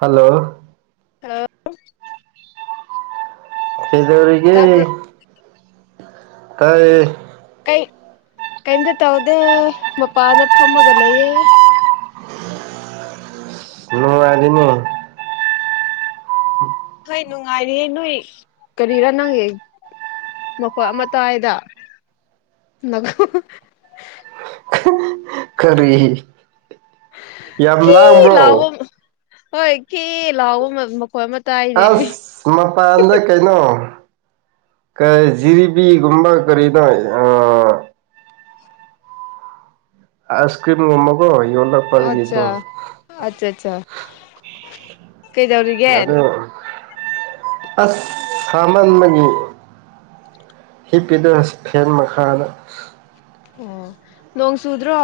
Hello hello ꯀꯩꯗꯧꯔꯤꯒꯦ ꯇꯥꯕ꯭ꯔꯣ ꯇꯥꯏ ꯀꯩ ꯀꯩꯝꯇ ꯇꯧꯗꯦ ꯃꯄꯥꯗ ꯐꯝꯃꯒ ꯂꯩꯌꯦ ꯅꯨꯡꯉꯥꯢꯔꯤꯃꯣ ꯍꯣꯏ ꯅꯨꯡꯉꯥꯏꯔꯤꯌꯦ ꯅꯣꯏ ꯀꯔꯤꯔꯥ ꯅꯪꯒꯤ ꯃꯈꯣꯜ ꯑꯃ ꯇꯥꯏꯗ ꯅꯈꯣꯟ ꯀꯔꯤ ꯌꯥꯝ ꯀꯤ ꯂꯥꯡꯕ꯭ꯔꯣ ꯂꯥꯎꯕ ꯍꯣꯏ ꯀꯤ... ꯂꯥꯎꯕ ꯃ ꯃꯈꯣꯏ ꯑꯃ ꯇꯥꯏꯅꯦ ꯑꯁ ꯃꯄꯥꯟꯗ ꯀꯩꯅꯣ ꯀ ꯖꯤꯔꯤꯕꯤꯒꯨꯝꯕ ꯀꯔꯤꯅꯣ ꯑ ꯑꯥꯏꯁꯀ꯭ꯔꯤꯝ ꯒꯨꯝꯕꯀꯣ ꯌꯣꯜꯂꯣ ꯑꯆꯥ ꯑꯆꯥꯆꯥ ꯑꯗꯨ ꯑꯁ ꯁꯃꯥꯟꯕꯒꯤ ꯍꯤꯞꯄꯤꯗ ꯐꯦꯟ ꯃꯈꯥꯗ ꯑꯣ ꯅꯣꯡ ꯆꯨꯗ꯭ꯔꯣ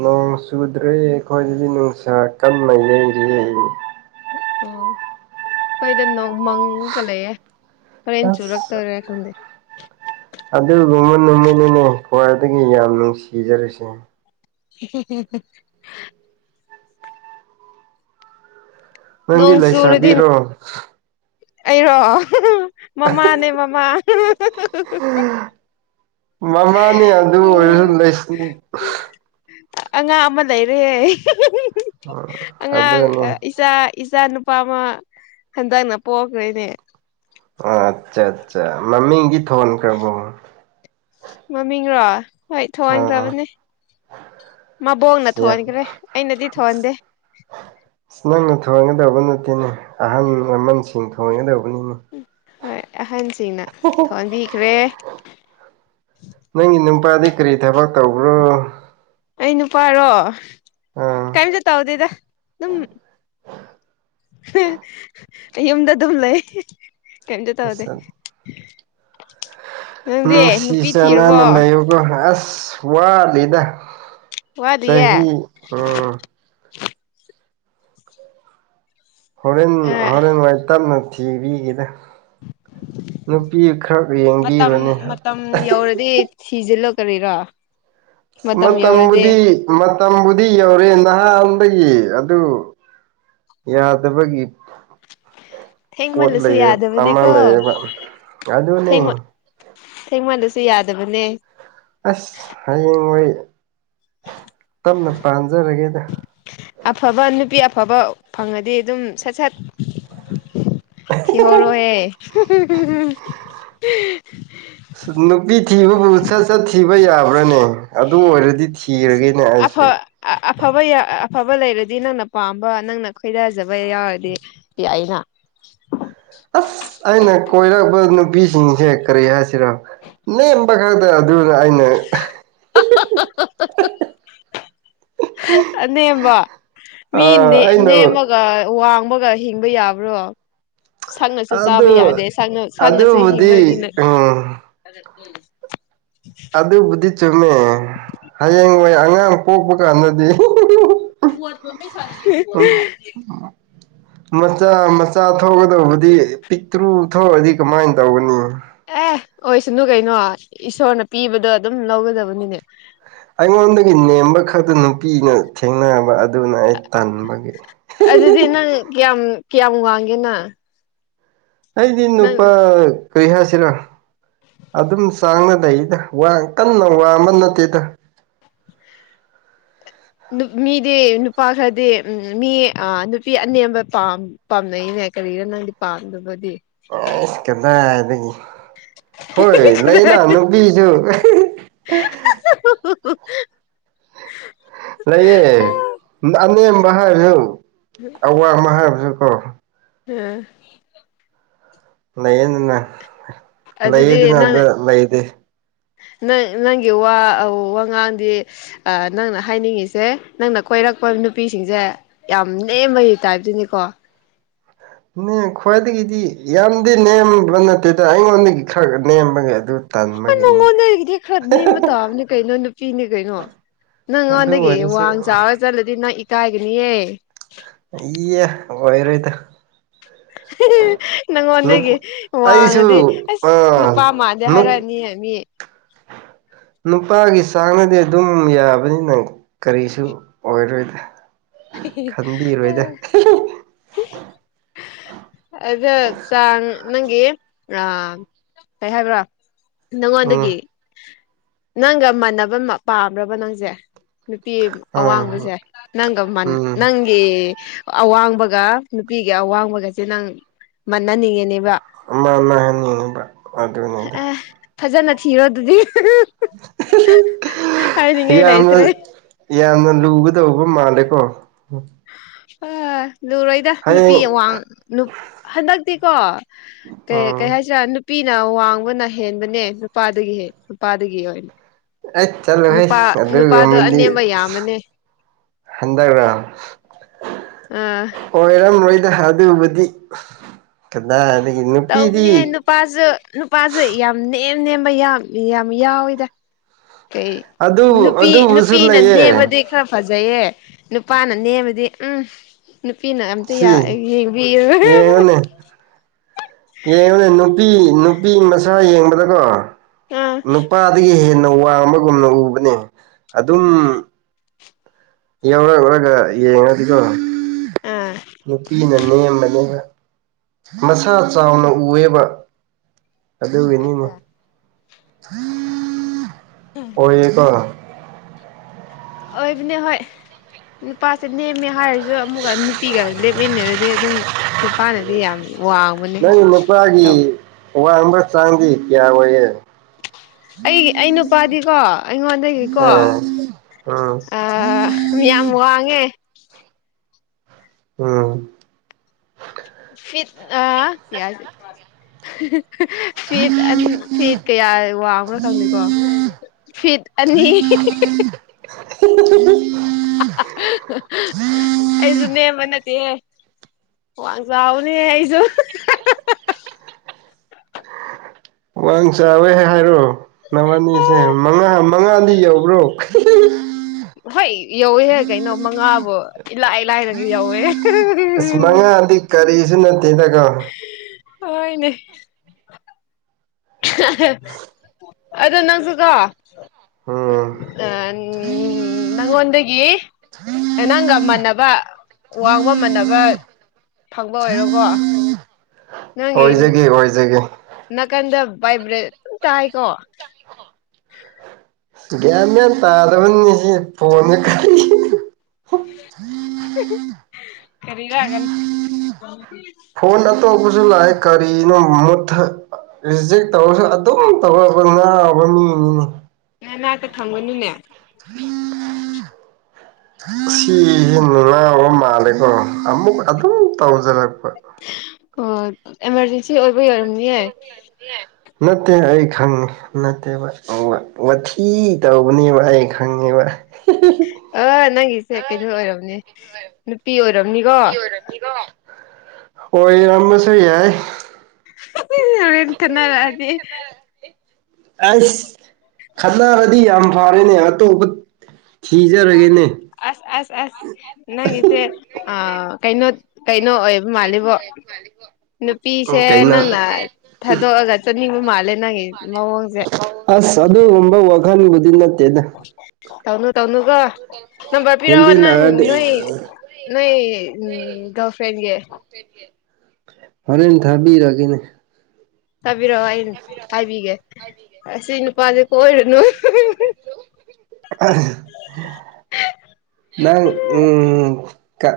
ꯅꯣꯡ ꯆꯨꯗ꯭ꯔꯦ ꯑꯩꯈꯣꯏꯗꯗꯤ ꯅꯨꯡꯁꯥ ꯀꯅ ꯌꯩꯔꯤꯌꯦ ꯑꯣ ꯑꯩꯈꯣꯏꯗ ꯅꯣꯡ ꯃꯪꯒ ꯂꯩꯌꯦ ꯍꯣꯔꯦꯟ ꯑꯁ ꯆꯨꯔꯛꯇꯣꯢꯔ ꯈꯪꯗꯦ ꯑꯗꯨꯒꯨꯝꯕ ꯅꯨꯃꯤꯠꯅꯤꯅꯦ ꯈ꯭ꯋꯥꯏꯗꯒꯤ ꯌꯥꯝ ꯅꯨꯡꯁꯤꯖꯔꯁꯦ [unintelligible] ꯅꯪꯗꯤ ꯅꯣꯡ ꯆꯨꯔꯗꯤ ꯂꯩꯥꯁꯥꯕꯤꯔꯣ ꯑꯩꯔꯣ ꯃꯃꯥꯅꯦ ꯃꯃꯥ ꯃꯃꯥꯅꯦ ꯑꯗꯨ ꯑꯣꯏꯔ ꯂꯩꯁꯤ ꯑꯉꯥꯡ ꯑꯃ ꯂꯩꯔꯦ ꯑꯉꯥꯡ ꯑꯗꯨꯅꯦ ꯑ ꯏꯆꯥ ꯏꯆꯥ ꯅꯨꯄꯥ ꯑꯃ ꯍꯟꯗꯛꯅ ꯄꯣꯛꯈꯔꯦꯅꯦ ꯑ ꯑꯠꯆꯥ ꯑꯠꯆꯥ ꯃꯃꯤꯡꯗꯤ ꯊꯣꯟꯈ꯭ꯔꯕꯣ ꯃꯃꯤꯡꯔꯣ ꯍꯣꯏ ꯑꯥ ꯊꯣꯟꯈ꯭ꯔꯕꯅꯦ ꯃꯕꯣꯡꯅ ꯑꯁ ꯌꯥꯝ ꯊꯣꯟꯈ꯭ꯔꯦ ꯑꯩꯅꯗꯤ ꯊꯣꯟꯗꯦ ꯅꯪꯅ ꯊꯣꯟꯒꯗꯕ ꯅꯠꯇꯦꯅꯦ ꯑꯍꯜ ꯂꯃꯟꯁꯤꯡ ꯊꯣꯟꯒꯗꯕꯅꯤꯅꯦ ꯍꯣꯏ ꯑꯍꯟꯁꯤꯡꯅ ꯊꯣꯟꯕꯤꯈ꯭ꯔꯦ ꯅꯪꯒꯤ ꯅꯨꯄꯥꯗꯤ ꯀꯔꯤ ꯊꯕꯛ ꯇꯧꯕ꯭ꯔꯣ ꯑꯩ ꯅꯨꯄꯥꯔꯣ ꯑꯥ ꯀꯩꯏꯝꯇ ꯇꯧꯗꯦꯗ ꯑꯗꯨꯝ ꯌꯨꯝꯗ ꯑꯗꯨꯝ ꯂꯩ ꯀꯩꯏꯝꯇ ꯇꯧꯗꯦ ꯑꯁ ꯅꯪꯗꯤ ꯅꯨꯡꯁꯤ ꯅꯨꯄꯤ ꯊꯤꯔꯕꯣ ꯆꯥꯟꯅꯅ ꯂꯩꯌꯨꯀꯣ ꯑꯁ ꯋꯥꯠꯂꯤꯗ ꯋꯥꯠꯂꯤꯌꯦ ꯆꯍꯤ ꯎꯝ ꯍꯣꯔꯦꯟ ꯑꯥ ꯍꯣꯔꯦꯟ ꯋꯥꯏ ꯇꯞꯅ ꯊꯤꯕꯤꯒꯦꯗ ꯅꯨꯄꯤ ꯈꯔ ꯌꯦꯡꯕꯤꯔꯣꯅꯦ ꯀꯔꯤ ꯊꯤꯖꯤꯜꯂꯣ ꯀꯔꯤꯔꯥ ꯃꯇꯝꯕꯨꯗꯤ ꯃꯇꯝꯕꯨꯗꯤ ꯌꯧꯔꯦ ꯅꯍꯥꯟꯗꯒꯤ ꯑꯗꯨ ꯌꯥꯗꯕꯒꯤ ꯄꯣꯠ ꯊꯦꯡꯃꯜꯂꯁꯨ ꯂꯩꯑꯦ ꯑꯃ ꯌꯥꯗꯕꯅꯦꯀꯣ ꯂꯩꯌꯦꯕ ꯑꯗꯨꯅꯤ ꯊꯦꯡꯃꯟꯂꯁꯨ ꯌꯥꯗꯕꯅꯦ ꯑꯁ ꯍꯌꯦꯡ ꯋꯥꯏ ꯇꯞꯅ ꯄꯥꯟꯖꯔꯒꯦꯗ ꯑꯐꯕ ꯅꯨꯄꯤ ꯑꯐꯕ ꯐꯪꯉꯗꯤ ꯑꯗꯨꯝ ꯁꯠ ꯁꯠ ꯊꯤꯍꯧꯔꯣꯍꯦ ꯅꯨꯄꯤ ꯊꯤꯕꯕꯨ ꯁꯠ ꯁꯠ ꯊꯤꯕ ꯌꯥꯕ꯭ꯔꯥꯅꯦ ꯑꯗꯨ ꯑꯣꯏꯔꯗꯤ ꯑꯁ ꯊꯤꯔꯒꯦꯅꯦ ꯑꯩꯁꯨ꯫ ꯑꯐ ꯑꯐꯕ ꯑꯐꯕ ꯂꯩꯔꯗꯤ ꯅꯪꯅ ꯄꯥꯝꯕ ꯅꯪꯅ ꯈꯣꯏꯗꯖꯕ ꯌꯥꯎꯔꯗꯤ ꯌꯥꯏꯅ꯫ ꯑꯁ ꯑꯩꯅ ꯀꯣꯏꯔꯛꯄ ꯅꯨꯄꯤꯁꯤꯡꯁꯦ ꯀꯔꯤ ꯍꯥꯏꯁꯤꯔꯥ ꯅꯦꯝꯕ ꯈꯛꯇ꯫ ꯑꯗꯨꯗ ꯑꯩꯅ ꯑꯅꯦꯝꯕ꯫ ꯃꯤ ꯑꯩꯅ ꯅꯦꯝꯃꯒ ꯋꯥꯡꯕꯒ ꯍꯤꯡꯕ ꯌꯥꯕ꯭ꯔꯣ꯫ ꯁꯛꯅꯁꯨ ꯆꯥꯕ ꯑꯗꯨ ꯌꯥꯗꯦ ꯁꯛꯅꯁꯨ ꯑꯗꯨꯕꯨꯗꯤ ꯍꯤꯡꯕꯒꯤꯅ ꯎꯝ ꯑꯗꯨꯕꯨꯗꯤ ꯆꯨꯝꯃꯦ ꯍꯌꯦꯡ ꯍꯣꯏ ꯑꯉꯥꯡ ꯄꯣꯛꯄ ꯀꯥꯟꯗꯗꯤ꯫ [unintelligible] [inaudible] ꯃꯆꯥ ꯃꯆꯥ ꯊꯣꯛꯀꯗꯧꯕꯗꯤ ꯄꯤꯛꯇ꯭ꯔꯨ ꯊꯣꯛꯑꯗꯤ ꯀꯃꯥꯏꯅ ꯇꯧꯒꯅꯤ꯫ ꯑꯦ ꯑꯣꯏ ꯁꯅꯨ ꯀꯩꯅꯣ ꯏꯁꯣꯔꯅ ꯄꯤꯕꯗꯣ ꯑꯗꯨꯝ ꯂꯧꯒꯗꯕꯅꯤꯅꯦ꯫ ꯑꯩꯉꯣꯟꯗꯒꯤ ꯅꯦꯝꯕ ꯈꯛꯇ ꯅꯨꯄꯤꯅ ꯊꯦꯡꯅꯕ ꯑꯗꯨꯅ ꯑꯩ ꯇꯟꯕꯒꯤ꯫ ꯑꯗꯨꯗꯤ ꯅꯪ ꯀꯌꯥꯝ ꯀꯌꯥꯝ ꯋꯥꯡꯒꯦ ꯅꯪ꯫ ꯑꯩꯗꯤ ꯅꯪ ꯅꯨꯄꯥ ꯀꯔꯤ ꯍꯥꯏꯁꯤꯔ ꯑꯗꯨꯝ ꯆꯥꯡꯕ ꯂꯩꯗ꯫ ꯋꯥꯡ ꯀꯟꯅ ꯋꯥꯡꯕ ꯅꯠꯇꯦꯗ꯫ ꯃꯤꯗꯤ ꯅꯨꯄꯥ ꯈꯔꯗꯤ ꯃꯤ ꯅꯨꯄꯤ ꯑꯅꯦꯝꯕ ꯄꯥꯝ ꯄꯥꯝꯅꯩꯅꯦ ꯀꯔꯤꯅ ꯅꯪꯗꯤ ꯄꯥꯝꯗꯕꯗꯤ꯫ ꯑꯩꯁ ꯀꯗꯥꯏꯗꯒꯤ ꯍꯣꯏ ꯂꯩꯅꯥ ꯅꯨꯄꯤꯁꯨ꯫ [unintelligible] ꯂꯩꯌꯦ ꯑꯅꯦꯝꯕ ꯍꯥꯏꯕꯖꯨ ꯑꯋꯥꯡꯕ ꯍꯥꯏꯕꯖꯨ ꯀꯣ꯫ ꯑꯥ꯫ ꯂꯩꯌꯦꯗꯅ꯫ ꯂꯩꯌꯦ ꯑꯗꯨꯗꯤ ꯑꯗꯨꯅ ꯅꯪ꯫ ꯑꯝꯇ ꯂꯩꯇꯦ ꯅꯪ ꯅꯪꯒꯤ ꯋꯥ ꯋꯥꯉꯥꯡꯗꯤ ꯅꯪꯅ ꯍꯥꯏꯅꯤꯡꯉꯤꯁꯦ ꯅꯪꯅ ꯀꯣꯏꯔꯛꯄ ꯅꯨꯄꯤꯁꯤꯡꯁꯦ ꯌꯥꯝ ꯅꯦꯝꯕꯒꯤ ꯇꯥꯏꯕꯇꯅꯤꯀꯣ ꯈ꯭ꯋꯥꯏꯗꯒꯤꯗꯤ ꯌꯥꯝꯗꯤ ꯅꯦꯝꯕ ꯅꯠꯇꯦꯗ ꯑꯩꯉꯣꯟꯗꯒꯤ ꯈꯔ ꯅꯦꯝꯕꯒꯤ ꯑꯗꯨ ꯍꯣꯢ ꯇꯟꯕꯒꯤꯅꯤꯗ ꯅꯪꯉꯣꯟꯗꯒꯤꯗꯤ ꯈꯔꯅꯦꯦꯝ ꯃꯇꯥꯕꯅꯦ ꯀꯩꯅꯣ ꯅꯨꯄꯤꯅꯦ ꯀꯩꯅꯣ ꯑꯗꯨ ꯅꯪꯉꯣꯟꯗꯒꯤ ꯑꯣꯏꯔꯁꯨ ꯋꯥꯡ ꯆꯥꯎꯔ ꯆꯠꯂꯗꯤ ꯅꯪ ꯏꯀꯥꯏꯒꯅꯤꯌꯦ ꯏꯌꯦ ꯑꯣꯏꯔꯣꯏꯗ ꯅꯪꯉꯣꯟꯗꯒꯤ ꯑꯩꯁꯨ ꯋꯥꯡꯉꯗꯤ ꯑꯁ ꯑꯥ ꯅꯨꯄꯥ ꯃꯥꯟꯗꯦ ꯅꯨꯞ ꯍꯥꯏꯔꯛꯑꯅꯤ ꯃꯤ ꯅꯨꯄꯥꯒꯤ ꯆꯥꯡꯅꯗꯤ ꯑꯗꯨꯝ ꯌꯥꯕꯅꯤꯅ ꯀꯔꯤꯁꯨ ꯑꯣꯏꯔꯣꯏꯗ ꯑ ꯈꯟꯕꯤꯔꯣꯏꯗ [unintelligible] [inaudible] ꯑꯗꯨ ꯆꯥꯡ ꯅꯪꯒꯤ ꯀꯩ ꯍꯥꯏꯕ꯭ꯔꯥ ꯎꯝ ꯅꯪꯉꯣꯟꯗꯒꯤ ꯅꯪꯒ ꯃꯥꯟꯅꯕ ꯄꯥꯝꯕ꯭ꯔꯥꯕ ꯅꯪꯁꯦ ꯅꯨꯄꯤ ꯑꯥ ꯑꯋꯥꯡꯕꯁꯦ ꯅꯪꯒ ꯎꯝ ꯅꯪꯒꯤ ꯑꯋꯥꯡꯕꯒ ꯅꯨꯄꯤꯒꯤ ꯑꯋꯥꯡꯕꯒꯁꯦ ꯅꯪ ꯃꯅꯅꯤꯡꯉꯦꯅꯦꯕ ꯃꯥ ꯃꯥꯅꯅꯤꯡꯕ ꯑꯦ ꯐꯖꯅ ꯊꯤꯔꯣ ꯑꯗꯨꯗꯤ ꯍꯥꯏꯅꯤꯡꯉꯥꯏ ꯌꯥꯝꯅ ꯂꯩꯇ꯭ꯔꯦ ꯌꯥꯝꯅ ꯂꯨꯒꯗꯧꯕ ꯃꯥꯜꯂꯦꯀꯣ ꯑ ꯂꯨꯔꯣꯏꯗ ꯅꯨꯄꯤ ꯍꯌꯦꯡ ꯑꯋꯥꯡ ꯍꯟꯗꯛꯇꯤꯀꯣ ꯀꯩ ꯀꯩ ꯎꯝ ꯍꯥꯢꯁꯤꯔꯥ ꯑ ꯅꯨꯄꯤꯅ ꯋꯥꯡꯕꯅ ꯍꯦꯟꯕꯅꯦ ꯅꯨꯄꯥꯗꯒꯤ ꯍ ꯅꯨꯄꯥꯗꯒꯤ ꯍꯣꯢ ꯑ ꯆꯠꯂꯣꯍꯦ ꯑꯗꯨꯒꯨꯝꯕꯗꯤ ꯑꯅꯦꯝꯕ ꯌꯥꯝꯕꯅꯦ ꯍꯟꯗꯥꯛꯔ ꯑꯝ ꯑꯣꯏꯔꯝꯔꯣꯏꯗ ꯑꯗꯨꯕꯨꯗꯤ ꯀꯗꯥꯏꯗꯒꯤ ꯅꯨꯄꯤꯗꯤ ꯇꯧꯕꯅꯦꯍꯦ ꯅꯨꯄꯥꯁꯨ ꯅꯨꯄꯥꯁꯨ ꯌꯥꯝ ꯅꯦꯝ ꯅꯦꯝꯕ ꯌꯥꯝ ꯌꯥꯝ ꯌꯥꯎꯋꯤꯗ ꯀꯩ ꯑꯗꯨ ꯅꯨꯄꯤ ꯑꯗꯨꯕꯨꯁꯨ ꯅꯨꯄꯤꯅ ꯂꯩꯌꯦ ꯅꯦꯝꯃꯗꯤ ꯈꯔ ꯐꯖꯩꯌꯦ ꯅꯨꯄꯥꯅ ꯅꯦꯝꯕꯗꯤ ꯎꯝ ꯅꯨꯄꯤꯅ ꯑꯝꯇ ꯁꯤ ꯌꯦꯡꯕꯤꯔꯔꯣꯢ ꯌꯦꯡꯉꯨꯅꯦ ꯌꯦꯡꯉꯨꯅꯦ ꯅꯨꯄꯤ ꯅꯨꯄꯤ ꯃꯆꯥ ꯌꯦꯡꯕꯗꯀꯣ ꯑꯥ ꯅꯨꯄꯥ ꯒꯤ ꯍꯦꯟꯅ ꯋꯥꯡꯕꯒꯨꯝꯅ ꯎꯕꯅꯦ ꯑꯗꯨꯝ ꯌꯥꯎꯔꯛꯔꯒ ꯌꯦꯡꯑꯗꯤꯀꯣ ꯑꯥ ꯅꯨꯄꯤꯅ ꯅꯦꯝꯕꯅꯦꯕ ꯃꯁꯥ ꯆꯥꯎꯅ ꯎꯑꯦꯕ ꯑꯗꯨꯒꯤꯅꯤꯅꯦ ꯑꯣꯏꯌꯦꯒꯣ ꯑꯣꯏꯕꯅꯦ ꯍꯣꯏ ꯅꯨꯄꯥꯁꯦ ꯅꯦꯝꯃꯦ ꯍꯥꯏꯔꯁꯨ ꯑꯗꯨ ꯑꯃꯨꯛꯀ ꯅꯨꯄꯤꯒ ꯂꯦꯞꯃꯤꯟꯅꯔꯗꯤ ꯑꯗꯨꯝ ꯅꯨꯄꯥꯅꯗꯤ ꯌꯥꯝ ꯋꯥꯡ ꯅꯪꯒꯤ ꯅꯨꯄꯥꯒꯤ ꯋꯥꯡꯕ ꯆꯥꯡꯗꯤ ꯀꯌꯥ ꯑꯣꯏꯌꯦ ꯑꯩꯒꯤ ꯑꯩ ꯅꯨꯄꯥꯗꯤꯀꯣ ꯑꯩꯉꯣꯟꯗꯒꯤꯀꯣ ꯑꯥ ꯎꯝ ꯑ ꯃꯌꯥꯝ ꯋꯥꯡꯉꯦ ꯎꯝ ꯐꯤꯠ ꯑ ꯐ ꯐ ꯑ ꯐꯤꯠ ꯀꯌꯥ ꯋꯥꯡꯕ꯭ꯔꯥ ꯈꯪꯗꯦꯀꯣ ꯐꯤꯠ ꯑꯅꯤ [unintelligible] ꯑꯩꯁꯨ ꯅꯦꯝꯕ ꯅꯠꯇꯦꯍꯦ ꯋꯥꯡ ꯆꯥꯎꯅꯦꯍꯦ ꯑꯩꯁꯨ ꯋꯥꯡ ꯆꯥꯎꯋꯦ ꯍꯥꯏꯔꯣ ꯅꯕꯅꯤꯁꯦ ꯃꯉꯥ ꯃꯉꯥꯗꯤ ꯌꯧꯕ꯭ꯔꯣ ꯍꯣꯏ ꯌꯧꯋꯦꯍꯦ ꯀꯩꯅꯣ ꯃꯉꯥꯕꯨ ꯏꯂꯥꯏ ꯂꯥꯏꯅ ꯌꯧꯋꯦꯍꯦ ꯑꯁ ꯃꯉꯥꯗꯤ ꯀꯔꯤꯁꯨ ꯅꯠꯇꯦꯅꯒꯣ ꯍꯣꯏꯅꯦ ꯑꯗꯣ ꯅꯪꯁꯨ ꯀꯣ ꯎꯝ ꯑꯥ ꯅꯪꯉꯣꯟꯗꯒꯤ ꯅꯪꯒ ꯃꯥꯟꯅꯕ ꯋꯥꯡꯕ ꯃꯥꯟꯅꯕ ꯐꯪꯕ ꯑꯣꯏꯔꯣꯀꯣ ꯅꯪꯒꯤ ꯄꯤꯖꯒꯦ ꯅꯥꯀꯟꯗ ꯕꯥꯏꯕ꯭ꯔꯦꯠ ꯇꯥꯏꯀꯣ [inaudible] ꯒ꯭ꯌꯥꯟ ꯃꯦꯟ ꯇꯥꯗꯕꯅꯤꯅꯦ ꯐꯣꯟꯁꯦ ꯀꯔꯤꯔ ꯌꯥꯝ ꯐꯣꯟ ꯑꯇꯣꯞꯕꯁꯨ ꯂꯥꯛꯑꯦ ꯀꯔꯤꯅꯣ ꯃꯨꯠ ꯔꯤꯖꯦꯛ ꯇꯧꯔꯁꯨ ꯑꯗꯨꯝ ꯇꯧꯔꯕ ꯉꯥꯎꯕ ꯃꯤꯅꯤꯅꯦ ꯅꯅꯥꯛꯇ ꯊꯝꯒꯅꯤꯅꯦ [unintelligible] ꯁꯤꯁꯤ ꯅꯨꯡꯉꯥꯎꯕ ꯃꯥꯜꯂꯦꯀꯣ ꯑꯃꯨꯛ ꯑꯗꯨꯝ ꯇꯧꯖꯔꯛꯄ ꯑꯣ ꯑꯦꯃꯥꯔꯖꯦꯟꯁꯤ ꯑꯣꯏꯕ ꯑꯣꯏꯔꯝꯅꯤꯌꯦ ꯅꯠꯇꯦ ꯑꯩ ꯈꯪꯉꯤ ꯅꯠꯇꯦꯕ ꯋꯥꯊꯤ ꯇꯧꯕꯅꯦꯕ ꯑꯩ ꯈꯪꯉꯦꯕ ꯑ ꯅꯪꯒꯤꯁꯦ ꯀꯩꯅꯣ ꯑꯣꯏꯔꯕꯝꯅꯦ ꯅꯨꯄꯤ ꯑꯣꯏ ꯅꯨꯄꯤ ꯑꯣꯢꯔꯝꯅꯤꯀꯣ ꯑꯣꯢꯔꯝꯃꯁꯨ ꯌꯥꯢ ꯍꯣꯔꯦꯟ ꯈꯠꯅꯔꯛꯑꯗꯤ ꯑꯁ ꯈꯠꯅꯔꯗꯤ ꯌꯥꯝ ꯐꯔꯦꯅꯦ ꯑꯇꯣꯞꯄ ꯊꯤꯖꯔꯒꯦꯅꯦ ꯑꯁ ꯑꯁ ꯑꯁ ꯅꯪꯖꯦ ꯑ ꯀꯩꯅꯣ ꯀꯩꯅꯣ ꯑꯣꯏꯕ ꯃꯥꯜꯂꯤꯕꯣ ꯅꯨꯄꯤꯁꯦ ꯀꯩꯅꯣ ꯅꯪꯅ ꯊꯥꯗꯣꯛꯑꯒ ꯆꯅꯤꯡꯕ ꯃꯥꯜꯂꯦ ꯅꯪꯒꯤ ꯃꯑꯣꯡꯖꯦ ꯑꯁ ꯑꯗꯨꯒꯨꯝꯕ ꯋꯥꯈꯜꯕꯨꯗꯤ ꯅꯠ ꯇꯧꯅꯨ ꯇꯧꯅꯀꯣ ꯅꯝꯕꯔ ꯄꯤꯔꯛꯑꯣ ꯅꯪ ꯍꯦꯟꯖꯤꯜꯂꯛꯑꯗꯤ ꯅꯣꯏ ꯅꯣꯏ ꯎꯝ ꯒꯥꯜꯐ꯭ꯔꯦꯟꯒꯤ ꯇꯦꯐꯤ ꯍꯣꯔꯦꯟ ꯊꯥꯕꯤꯔꯛꯑꯒꯦꯅꯦ ꯇꯥꯕꯤꯔꯛꯑꯣ ꯑ ꯍꯥꯏꯕꯤꯒꯦ ꯑꯁꯤ ꯅꯨꯄꯥꯖꯦ [unintelligible] ꯅꯪ ꯎꯝ ꯀ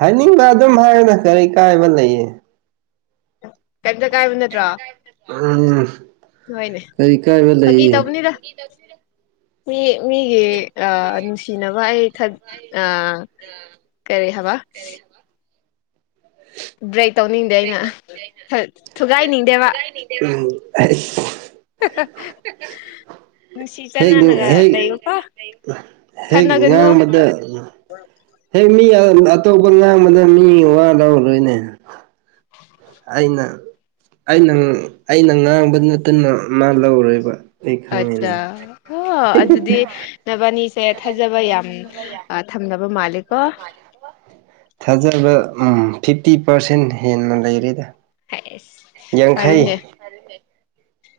ꯍꯥꯏꯅꯤꯡꯕ ꯑꯗꯨꯝ ꯍꯥꯏꯌꯨꯗ ꯀꯔꯤ ꯀꯥꯏꯕ ꯂꯩꯌꯦ ꯀꯦꯝꯇ ꯀꯥꯏꯕ ꯅꯠꯇ꯭ꯔꯣ ꯎꯝ ꯍꯣꯏꯅꯦ ꯀꯔꯤ ꯀꯥꯏꯕ ꯐꯥꯒꯤ ꯂꯩꯌꯦ ꯇꯧꯕꯅꯤꯗ ꯃꯤ ꯃꯤꯒꯤ ꯑ ꯅꯨꯡꯁꯤꯅꯕ ꯑꯩ ꯊꯠ ꯑ ꯀꯔꯤ ꯍꯥꯏꯕ ꯀꯔꯤ ꯍꯥꯢꯕ ꯕ꯭ꯔꯦꯛ ꯇꯧꯅꯤꯡꯗꯦ ꯑꯩꯅ ꯊ ꯊꯨꯒꯥꯏꯅꯤꯡꯗꯦꯕ ꯎꯝ ꯑꯁ [unintelligible] ꯅꯨꯡꯁꯤ ꯍꯦꯛ ꯆꯅꯅꯒ ꯍꯦꯛ ꯂꯩꯩꯌꯨꯀꯣ ꯈꯅꯥꯒꯅꯨ ꯑ ꯍꯦꯛ ꯃꯤ ꯑ ꯑꯇꯣꯞꯄ ꯉꯥꯡꯕꯗ ꯃꯤ ꯋꯥ ꯂꯧꯔꯣꯏꯅꯦ ꯑꯩꯅ ꯑꯩꯅ ꯑꯩꯅ ꯉꯥꯡꯕ ꯅꯠꯇꯅ ꯃꯥ ꯂꯧꯔꯣꯏꯕ ꯑꯩ ꯑꯆꯥ ꯈꯪꯉꯤꯅꯦ ꯍ ꯑꯗꯨꯗꯤ ꯅꯕꯥꯅꯤꯁꯦ ꯊꯥꯖꯕ ꯌꯥꯝ ꯊꯝꯅꯕ ꯃꯥꯂꯦ ꯀꯣ ꯊꯥꯖꯕ ꯎꯝ ꯐꯤꯐꯇꯤ ꯄꯥꯔꯁꯦꯟ ꯍꯦꯟꯅ ꯂꯩꯔꯦꯗ ꯍꯥꯏꯁ ꯌꯥꯡꯈꯩ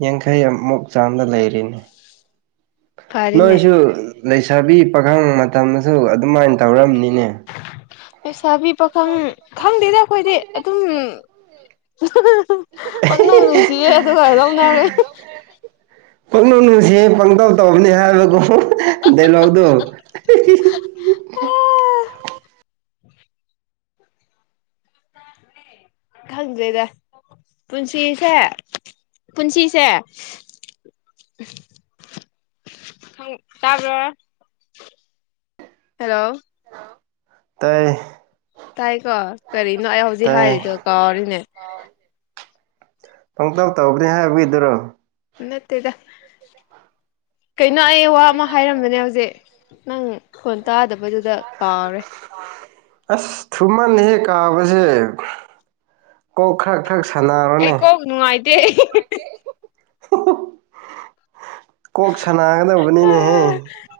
ꯌꯥꯡꯈꯩ ꯑꯃꯨꯛ ꯆꯥꯝꯗ ꯂꯩꯔꯤꯅꯤ ꯐꯔꯦꯅꯦ ꯅꯣꯏꯁꯨ ꯂꯩꯁꯥꯕꯤ ꯄꯥꯈꯪ ꯃꯇꯝꯗꯁꯨ ꯑꯗꯨꯃꯥꯏ ꯇꯧꯔꯝꯅꯤꯅꯦ ꯂꯩꯁꯥꯕꯤ ꯄꯥꯈꯪ ꯈꯪꯗꯦꯗ ꯑꯩꯈꯣꯏꯗꯤ ꯑꯗꯨꯝ ꯄꯪ ꯅꯨꯡ ꯅꯨꯡꯁꯤꯌꯦ ꯑꯗꯨꯃꯥꯏꯅ ꯂꯧꯅꯔꯦ ꯄꯪꯅꯨꯡ ꯅꯨꯡꯁꯤ ꯄꯪꯇꯧ ꯇꯧꯕꯅꯤ ꯍꯥꯏꯕꯀꯣ ꯗꯥꯏꯂꯣꯛꯗꯨꯣ ꯑꯥ.. ꯈꯪꯗ꯭ꯔꯦꯗ ꯄꯨꯟꯁꯤꯁꯦ ꯄꯨꯟꯁꯤꯁꯦ ꯇꯥꯕ꯭ꯔꯣ ꯍꯜꯂꯣ ꯇꯥꯢ ꯇꯥꯏꯀꯣ ꯀꯔꯤꯅꯣ ꯑꯩ ꯍꯧꯖꯤꯛ ꯇꯥꯏꯌꯦ ꯍꯥꯏꯔꯤꯗꯣ ꯀꯥꯎꯔꯤꯅꯦ ꯄꯪꯇꯧ ꯇꯧꯒꯅꯤ ꯍꯥꯏꯕꯒꯤꯗꯨꯔꯣ ꯅꯠꯇꯦꯗ ꯀꯩꯅꯣ ꯑꯩ ꯋꯥ ꯑꯃ ꯍꯥꯏꯔꯝꯕꯅꯦ ꯍꯧꯖꯤꯛ ꯅꯪ ꯈꯣꯟ ꯇꯥꯗꯕꯗꯨꯗ ꯀꯥꯎꯔꯦ ꯑꯣ ꯑꯁ ꯊꯨꯃꯟ ꯍꯦꯛ ꯀꯥꯎꯕꯁꯦ ꯀꯣꯛ ꯈꯔ ꯈꯔ ꯑꯩ ꯁꯥꯟꯅꯧꯅꯦ ꯀꯣꯛ ꯅꯨꯡꯉꯥꯏꯇꯦ ꯑꯣ [inaudible] ꯀꯣꯛ ꯁꯅꯥꯒꯗꯕꯅꯤꯅꯦꯍꯦ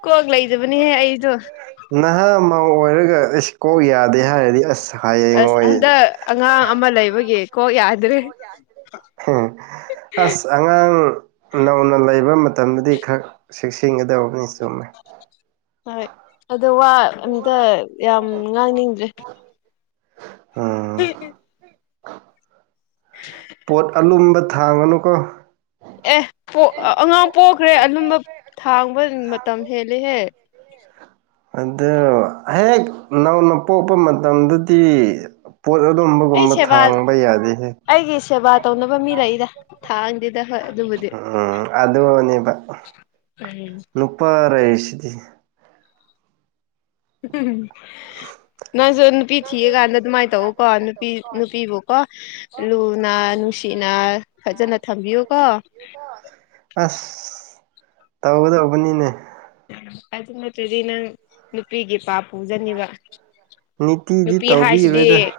ꯀꯣꯛ ꯂꯩꯗꯕꯅꯤꯍꯦ ꯑꯩꯗꯣ ꯅꯍꯥ ꯑꯃ ꯑꯣꯏꯔꯒ ꯑꯦꯁ ꯀꯣꯛ ꯌꯥꯗꯦ ꯍꯥꯏꯔꯗꯤ ꯑꯁ ꯍꯌꯦꯡ ꯑꯁ ꯑꯣꯏ ꯍꯟꯗꯛ ꯑꯉꯥꯡ ꯑꯃ ꯂꯩꯕꯒꯤ ꯀꯣꯛ ꯌꯥ ꯑꯁ ꯑꯉꯥꯡ ꯅꯧꯅ ꯂꯩꯕ ꯃꯇꯝꯗꯗꯤ ꯈꯔ ꯆꯦꯛꯁꯤꯟꯒꯗꯕꯅꯤ ꯆꯨꯝꯃꯦ ꯍꯣꯏ ꯑꯗꯣ ꯋꯥ ꯑꯝꯇ ꯌꯥꯝ ꯉꯥꯡꯅꯤꯡꯗ꯭ꯔꯦ ꯎꯝ [unintelligible] [inaudible] ꯄꯣꯠ ꯑꯂꯨꯝꯕ ꯊꯥꯡꯒꯅꯨꯀꯣ ꯑꯦ ꯄꯣꯛ ꯑꯉꯥꯡ ꯄꯣꯛꯈ꯭ꯔꯦ ꯑꯔꯨꯝꯕ ꯊꯥꯡꯕ ꯃꯇꯝ ꯍꯦꯂꯦꯍꯦ ꯑꯗꯨ ꯍꯦꯛ ꯅꯧꯅ ꯄꯣꯛꯄ ꯃꯇꯝꯗꯗꯤ ꯄꯣꯠ ꯑꯩ ꯑꯗꯨꯝꯕꯒꯨꯝꯕ ꯁꯦꯕꯥ ꯊꯥꯡꯕ ꯌꯥꯗꯦꯍꯦ ꯑꯩꯒꯤ ꯁꯦꯕꯥ ꯇꯧꯅꯕ ꯃꯤ ꯂꯩꯔꯦ ꯊꯥꯡꯗꯦꯗ ꯍꯣꯏ ꯑꯗꯨꯕꯨꯗꯤ ꯎꯝ ꯑꯗꯨꯅꯦꯕ ꯎꯝ ꯅꯨꯄꯥ ꯂꯩꯁꯤꯗꯤ ꯅꯪꯁꯨ ꯅꯨꯄꯤ ꯊꯤꯔꯀꯥꯟꯗ ꯑꯗꯨꯃꯥꯏ ꯇꯧ ꯀꯣ ꯅꯨꯄꯤ ꯅꯨꯄꯤꯕꯨ ꯀꯣ ꯂꯨꯅ ꯅꯨꯡꯁꯤꯅ ꯐꯖꯅ ꯊꯝꯕꯤꯌꯨꯀꯣ ꯑꯁ ꯇꯧꯒꯗꯧꯕꯅꯤꯅꯦ ꯑꯗꯨ ꯅꯠꯇ꯭ꯔꯗꯤ ꯅꯪ ꯅꯨꯄꯤꯒꯤ ꯄꯥꯞ ꯄꯨꯖꯅꯤꯕ ꯅꯤꯇꯤꯗꯤ ꯅꯨꯄꯤ ꯍꯥꯏꯁꯤꯗꯤ ꯇꯧꯕꯤꯔꯣꯏꯗ